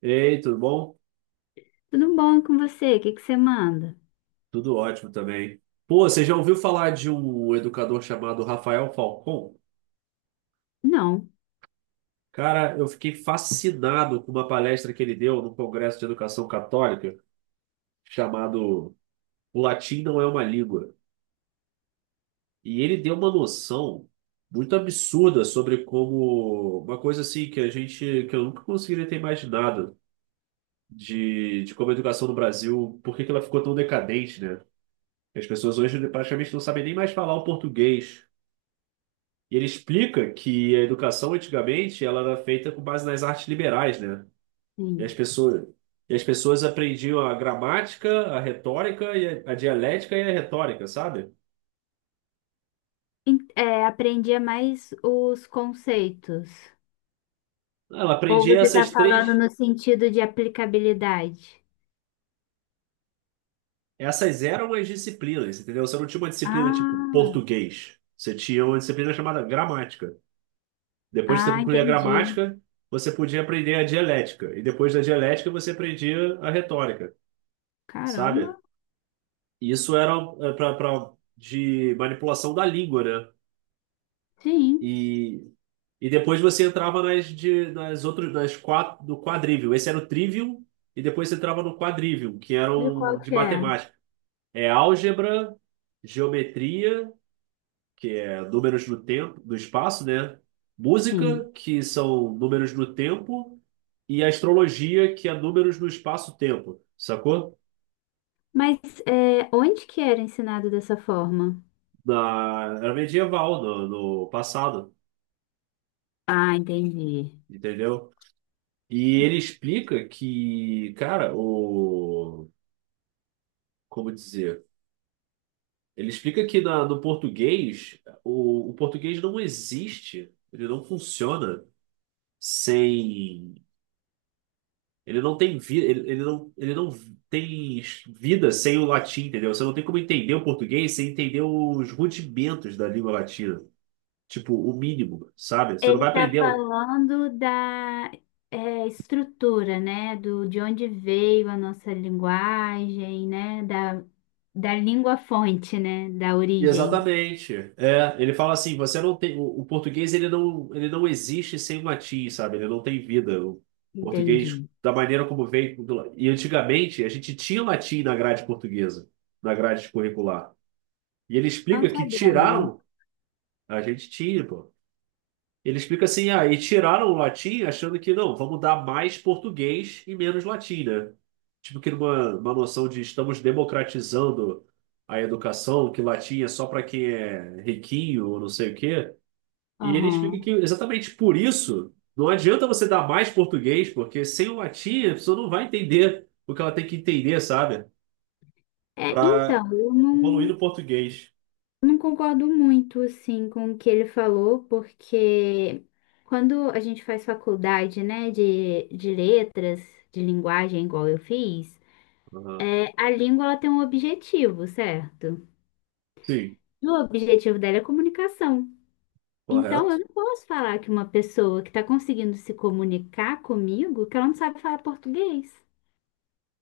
Ei, tudo bom? Tudo bom com você? O que que você manda? Tudo ótimo também. Pô, você já ouviu falar de um educador chamado Rafael Falcon? Não. Cara, eu fiquei fascinado com uma palestra que ele deu no Congresso de Educação Católica, chamado O Latim Não é uma Língua. E ele deu uma noção muito absurda sobre como uma coisa assim que a gente, que eu nunca conseguiria ter imaginado de como a educação no Brasil, por que que ela ficou tão decadente, né? As pessoas hoje praticamente não sabem nem mais falar o português. E ele explica que a educação antigamente ela era feita com base nas artes liberais, né? E as Sim. pessoas, e as pessoas aprendiam a gramática, a retórica, e a dialética e a retórica, sabe? É, aprendia mais os conceitos. Ela Ou aprendia você está essas falando três, no sentido de aplicabilidade? essas eram as disciplinas, entendeu? Você não tinha uma disciplina tipo Ah, português, você tinha uma disciplina chamada gramática. Depois que você ah, concluía a entendi. gramática, você podia aprender a dialética, e depois da dialética você aprendia a retórica, sabe? Caramba. E isso era de manipulação da língua, né? Sim. E, e depois você entrava nas outras, nas quatro, do quadrívio. Esse era o trivium, e depois você entrava no quadrívio, que De eram qual de que é? matemática. É álgebra, geometria, que é números no tempo, no espaço, né? Sim. Música, que são números no tempo, e astrologia, que é números no espaço-tempo, sacou? Mas onde que era ensinado dessa forma? Era medieval, no passado, Ah, entendi. entendeu? E ele explica que, cara, o. Como dizer? Ele explica que no português, o português não existe, ele não funciona sem. Ele não tem vida, ele não tem vida sem o latim, entendeu? Você não tem como entender o português sem entender os rudimentos da língua latina. Tipo, o mínimo, sabe? Você não Ele vai está aprender. falando da estrutura, né? Do, de onde veio a nossa linguagem, né? Da, da língua fonte, né? Da origem. Exatamente. É, ele fala assim, você não tem o português ele não existe sem o latim, sabe? Ele não tem vida. O português Entendi. da maneira como veio e antigamente a gente tinha latim na grade portuguesa, na grade curricular. E ele Não explica que sabia, não. tiraram, a gente tinha, pô. Ele explica assim, ah, e tiraram o latim achando que não, vamos dar mais português e menos latim, né? Tipo que numa uma noção de estamos democratizando a educação, que latim é só para quem é riquinho ou não sei o quê. E ele explica Aham. que exatamente por isso não adianta você dar mais português, porque sem o latim a pessoa não vai entender o que ela tem que entender, sabe? É, Para então, eu evoluir não, no português. não concordo muito, assim, com o que ele falou, porque quando a gente faz faculdade, né, de letras, de linguagem, igual eu fiz, Aham. A língua ela tem um objetivo, certo? Sim, E o objetivo dela é comunicação. Então, correto. eu não posso falar que uma pessoa que está conseguindo se comunicar comigo, que ela não sabe falar português.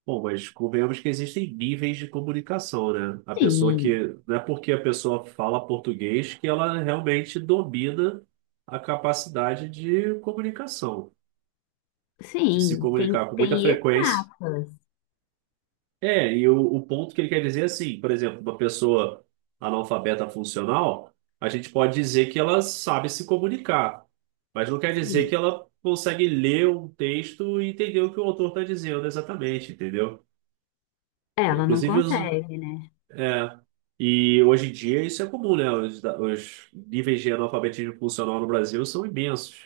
Bom, mas convenhamos que existem níveis de comunicação, né? A pessoa Sim, que. Não é porque a pessoa fala português que ela realmente domina a capacidade de comunicação, de se sim, tem, comunicar com muita tem frequência. etapas. É, e o ponto que ele quer dizer é assim, por exemplo, uma pessoa analfabeta funcional, a gente pode dizer que ela sabe se comunicar, mas não quer dizer Sim, que ela consegue ler um texto e entender o que o autor está dizendo exatamente, entendeu? Ele, ela não inclusive, usa. consegue, né? É. E hoje em dia isso é comum, né? Os níveis de analfabetismo funcional no Brasil são imensos.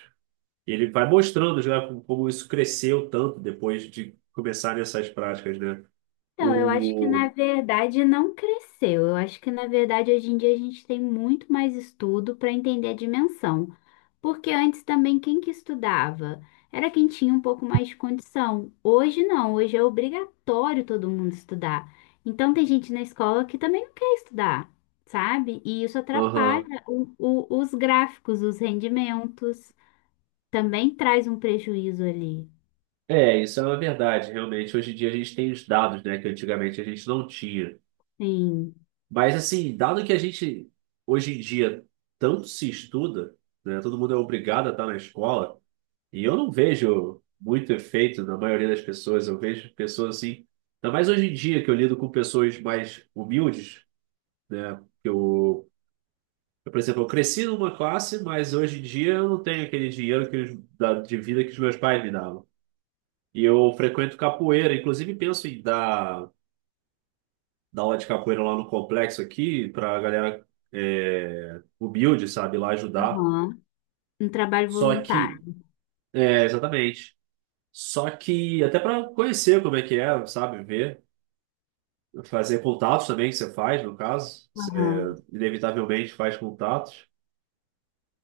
E ele vai mostrando já como isso cresceu tanto depois de começarem essas práticas, né? Então, eu acho que na O. verdade não cresceu. Eu acho que na verdade hoje em dia a gente tem muito mais estudo para entender a dimensão. Porque antes também quem que estudava? Era quem tinha um pouco mais de condição. Hoje não, hoje é obrigatório todo mundo estudar. Então tem gente na escola que também não quer estudar, sabe? E isso Aham. atrapalha os gráficos, os rendimentos. Também traz um prejuízo ali. É, isso é uma verdade, realmente. Hoje em dia a gente tem os dados, né, que antigamente a gente não tinha. Sim. Mas, assim, dado que a gente, hoje em dia, tanto se estuda, né, todo mundo é obrigado a estar na escola, e eu não vejo muito efeito na maioria das pessoas. Eu vejo pessoas assim, ainda mais hoje em dia que eu lido com pessoas mais humildes, né? Que eu, por exemplo, eu cresci numa classe, mas hoje em dia eu não tenho aquele dinheiro que de vida que os meus pais me davam. E eu frequento capoeira, inclusive penso em dar aula de capoeira lá no complexo aqui para galera humilde, sabe, lá ajudar. Aham. Um trabalho Só que, voluntário. Exatamente. Só que até para conhecer como é que é, sabe, ver. Fazer contatos também, que você faz, no caso. Você Aham. inevitavelmente faz contatos.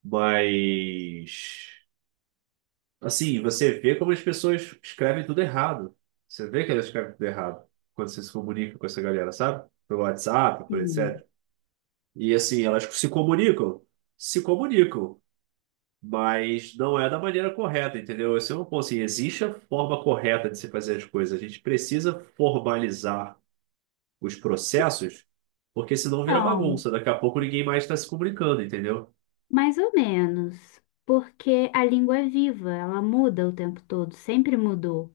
Mas, assim, você vê como as pessoas escrevem tudo errado. Você vê que elas escrevem tudo errado quando você se comunica com essa galera, sabe? Pelo WhatsApp, por Sim. etc. E, assim, elas se comunicam. Se comunicam. Mas não é da maneira correta, entendeu? Esse é um ponto, assim, existe a forma correta de se fazer as coisas. A gente precisa formalizar os processos, porque senão vira Então, bagunça. Daqui a pouco ninguém mais está se comunicando, entendeu? mais ou menos, porque a língua é viva, ela muda o tempo todo, sempre mudou.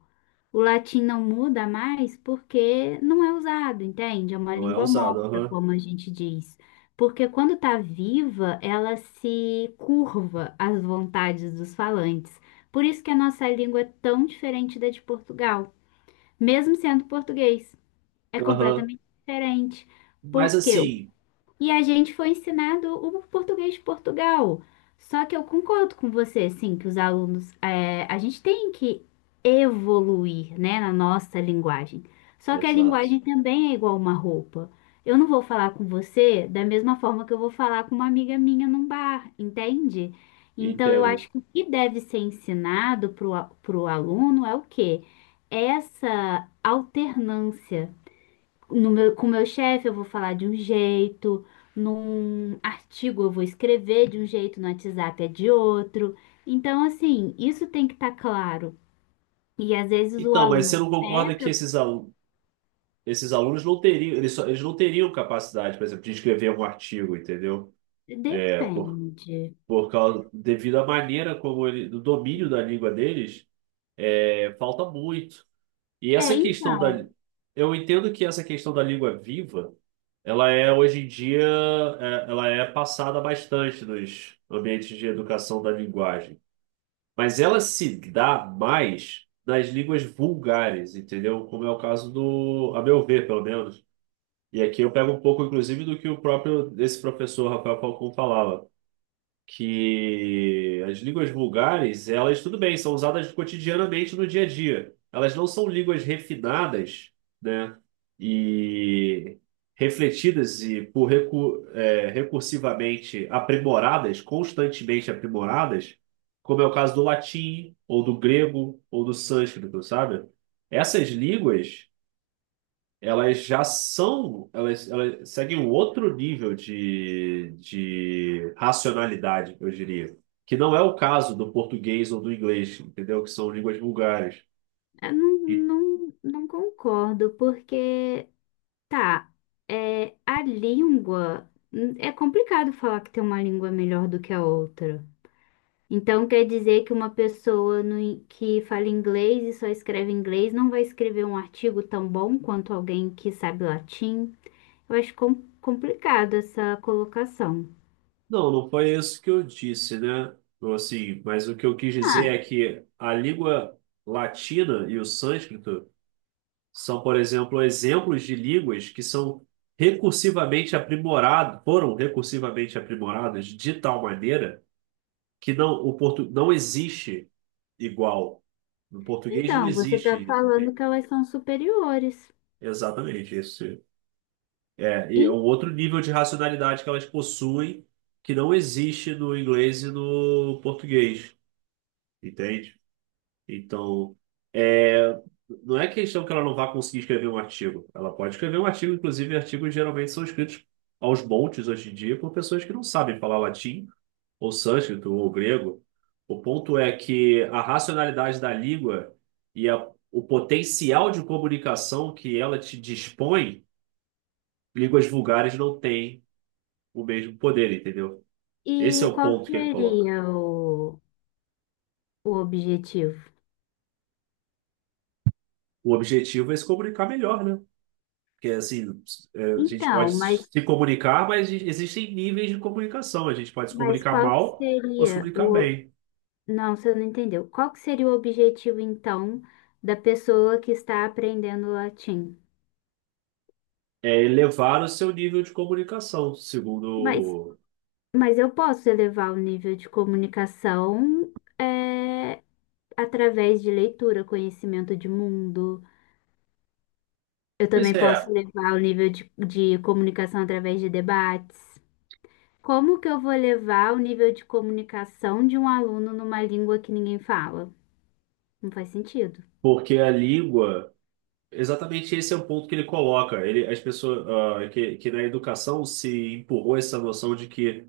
O latim não muda mais porque não é usado, entende? É uma Não é língua usado. morta, Aham. como a gente diz. Porque quando está viva, ela se curva às vontades dos falantes. Por isso que a nossa língua é tão diferente da de Portugal, mesmo sendo português. É Aham. completamente diferente. Mas Porque assim. E a gente foi ensinado o português de Portugal. Só que eu concordo com você, assim, que os alunos, é, a gente tem que evoluir, né, na nossa linguagem. Só que a Exato. linguagem também é igual uma roupa. Eu não vou falar com você da mesma forma que eu vou falar com uma amiga minha num bar, entende? Então, eu Entendo. acho que o que deve ser ensinado para o aluno é o quê? Essa alternância. No meu, com o meu chefe, eu vou falar de um jeito, num artigo, eu vou escrever de um jeito, no WhatsApp é de outro. Então, assim, isso tem que estar claro. E às vezes o Então, mas você aluno não concorda que peca, esses alunos não teriam, eles não teriam capacidade, por exemplo, de escrever um artigo, entendeu? É, depende. Devido à maneira como do domínio da língua deles, falta muito. E É, essa questão da. então, Eu entendo que essa questão da língua viva, ela é hoje em dia, ela é passada bastante nos ambientes de educação da linguagem. Mas ela se dá mais nas línguas vulgares, entendeu? Como é o caso a meu ver, pelo menos. E aqui eu pego um pouco, inclusive, do que o próprio esse professor Rafael Falcão falava que as línguas vulgares, elas, tudo bem, são usadas cotidianamente no dia a dia. Elas não são línguas refinadas, né? E refletidas e recursivamente aprimoradas, constantemente aprimoradas, como é o caso do latim, ou do grego, ou do sânscrito, sabe? Essas línguas elas já são, elas seguem um outro nível de racionalidade, eu diria. Que não é o caso do português ou do inglês, entendeu? Que são línguas vulgares. eu não, E- não, não concordo, porque, tá, a língua. É complicado falar que tem uma língua melhor do que a outra. Então quer dizer que uma pessoa no in- que fala inglês e só escreve inglês não vai escrever um artigo tão bom quanto alguém que sabe latim? Eu acho complicado essa colocação. não, não foi isso que eu disse, né? Mas o que eu quis dizer Ah, é que a língua latina e o sânscrito são, por exemplo, exemplos de línguas que são recursivamente aprimoradas, foram recursivamente aprimoradas de tal maneira que não, não existe igual. No português não então você está existe isso, falando que entende? elas são superiores. Exatamente, e é um E, outro nível de racionalidade que elas possuem que não existe no inglês e no português, entende? Então, é, não é questão que ela não vá conseguir escrever um artigo. Ela pode escrever um artigo, inclusive artigos geralmente são escritos aos montes hoje em dia por pessoas que não sabem falar latim ou sânscrito, ou grego. O ponto é que a racionalidade da língua e o potencial de comunicação que ela te dispõe, línguas vulgares não têm o mesmo poder, entendeu? Esse é e o qual ponto que ele coloca. seria o objetivo? O objetivo é se comunicar melhor, né? Porque assim, a gente pode Então, se comunicar, mas existem níveis de comunicação. A gente pode se mas comunicar qual que mal ou se seria comunicar o... bem. Não, você não entendeu. Qual que seria o objetivo, então, da pessoa que está aprendendo latim? É elevar o seu nível de comunicação, Mas segundo. Mas eu posso elevar o nível de comunicação é, através de leitura, conhecimento de mundo. Eu Pois também posso é, levar o nível de comunicação através de debates. Como que eu vou levar o nível de comunicação de um aluno numa língua que ninguém fala? Não faz sentido. porque a língua. Exatamente esse é o ponto que ele coloca. As pessoas, ah, que na educação se empurrou essa noção de que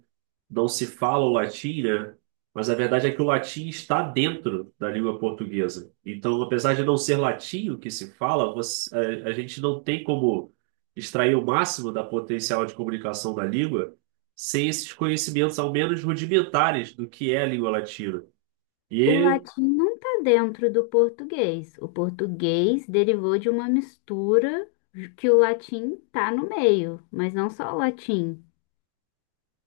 não se fala o latim, né? Mas a verdade é que o latim está dentro da língua portuguesa. Então, apesar de não ser latim o que se fala, a gente não tem como extrair o máximo da potencial de comunicação da língua sem esses conhecimentos, ao menos rudimentares, do que é a língua latina. O E latim não está dentro do português. O português derivou de uma mistura que o latim está no meio, mas não só o latim.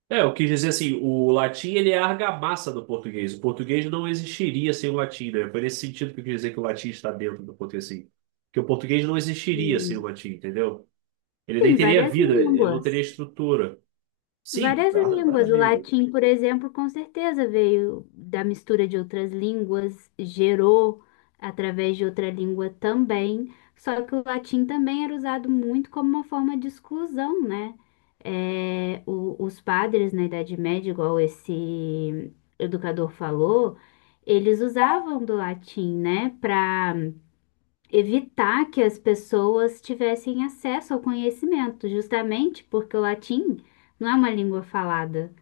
Eu quis dizer assim, o latim ele é a argamassa do português. O português não existiria sem o latim, né? Foi nesse sentido que eu quis dizer que o latim está dentro do português, assim. Que o português não existiria sem o latim, entendeu? Ele nem Sim, teria várias vida, ele não teria línguas. estrutura. Sim, Várias várias línguas. O línguas. latim, por exemplo, com certeza veio da mistura de outras línguas, gerou através de outra língua também. Só que o latim também era usado muito como uma forma de exclusão, né? É, os padres na Idade Média, igual esse educador falou, eles usavam do latim, né, para evitar que as pessoas tivessem acesso ao conhecimento, justamente porque o latim não é uma língua falada.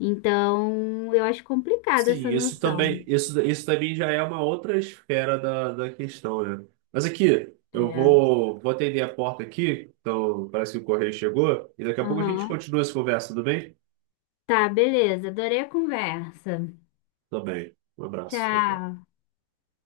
Então, eu acho complicada Sim, essa isso noção. também, isso também já é uma outra esfera da questão, né? Mas aqui, eu É. vou atender a porta aqui, então parece que o correio chegou, e daqui a pouco a gente Aham. continua essa conversa, tudo bem? Tá, beleza. Adorei a conversa. Também. Um abraço. Tchau, tchau. Tchau.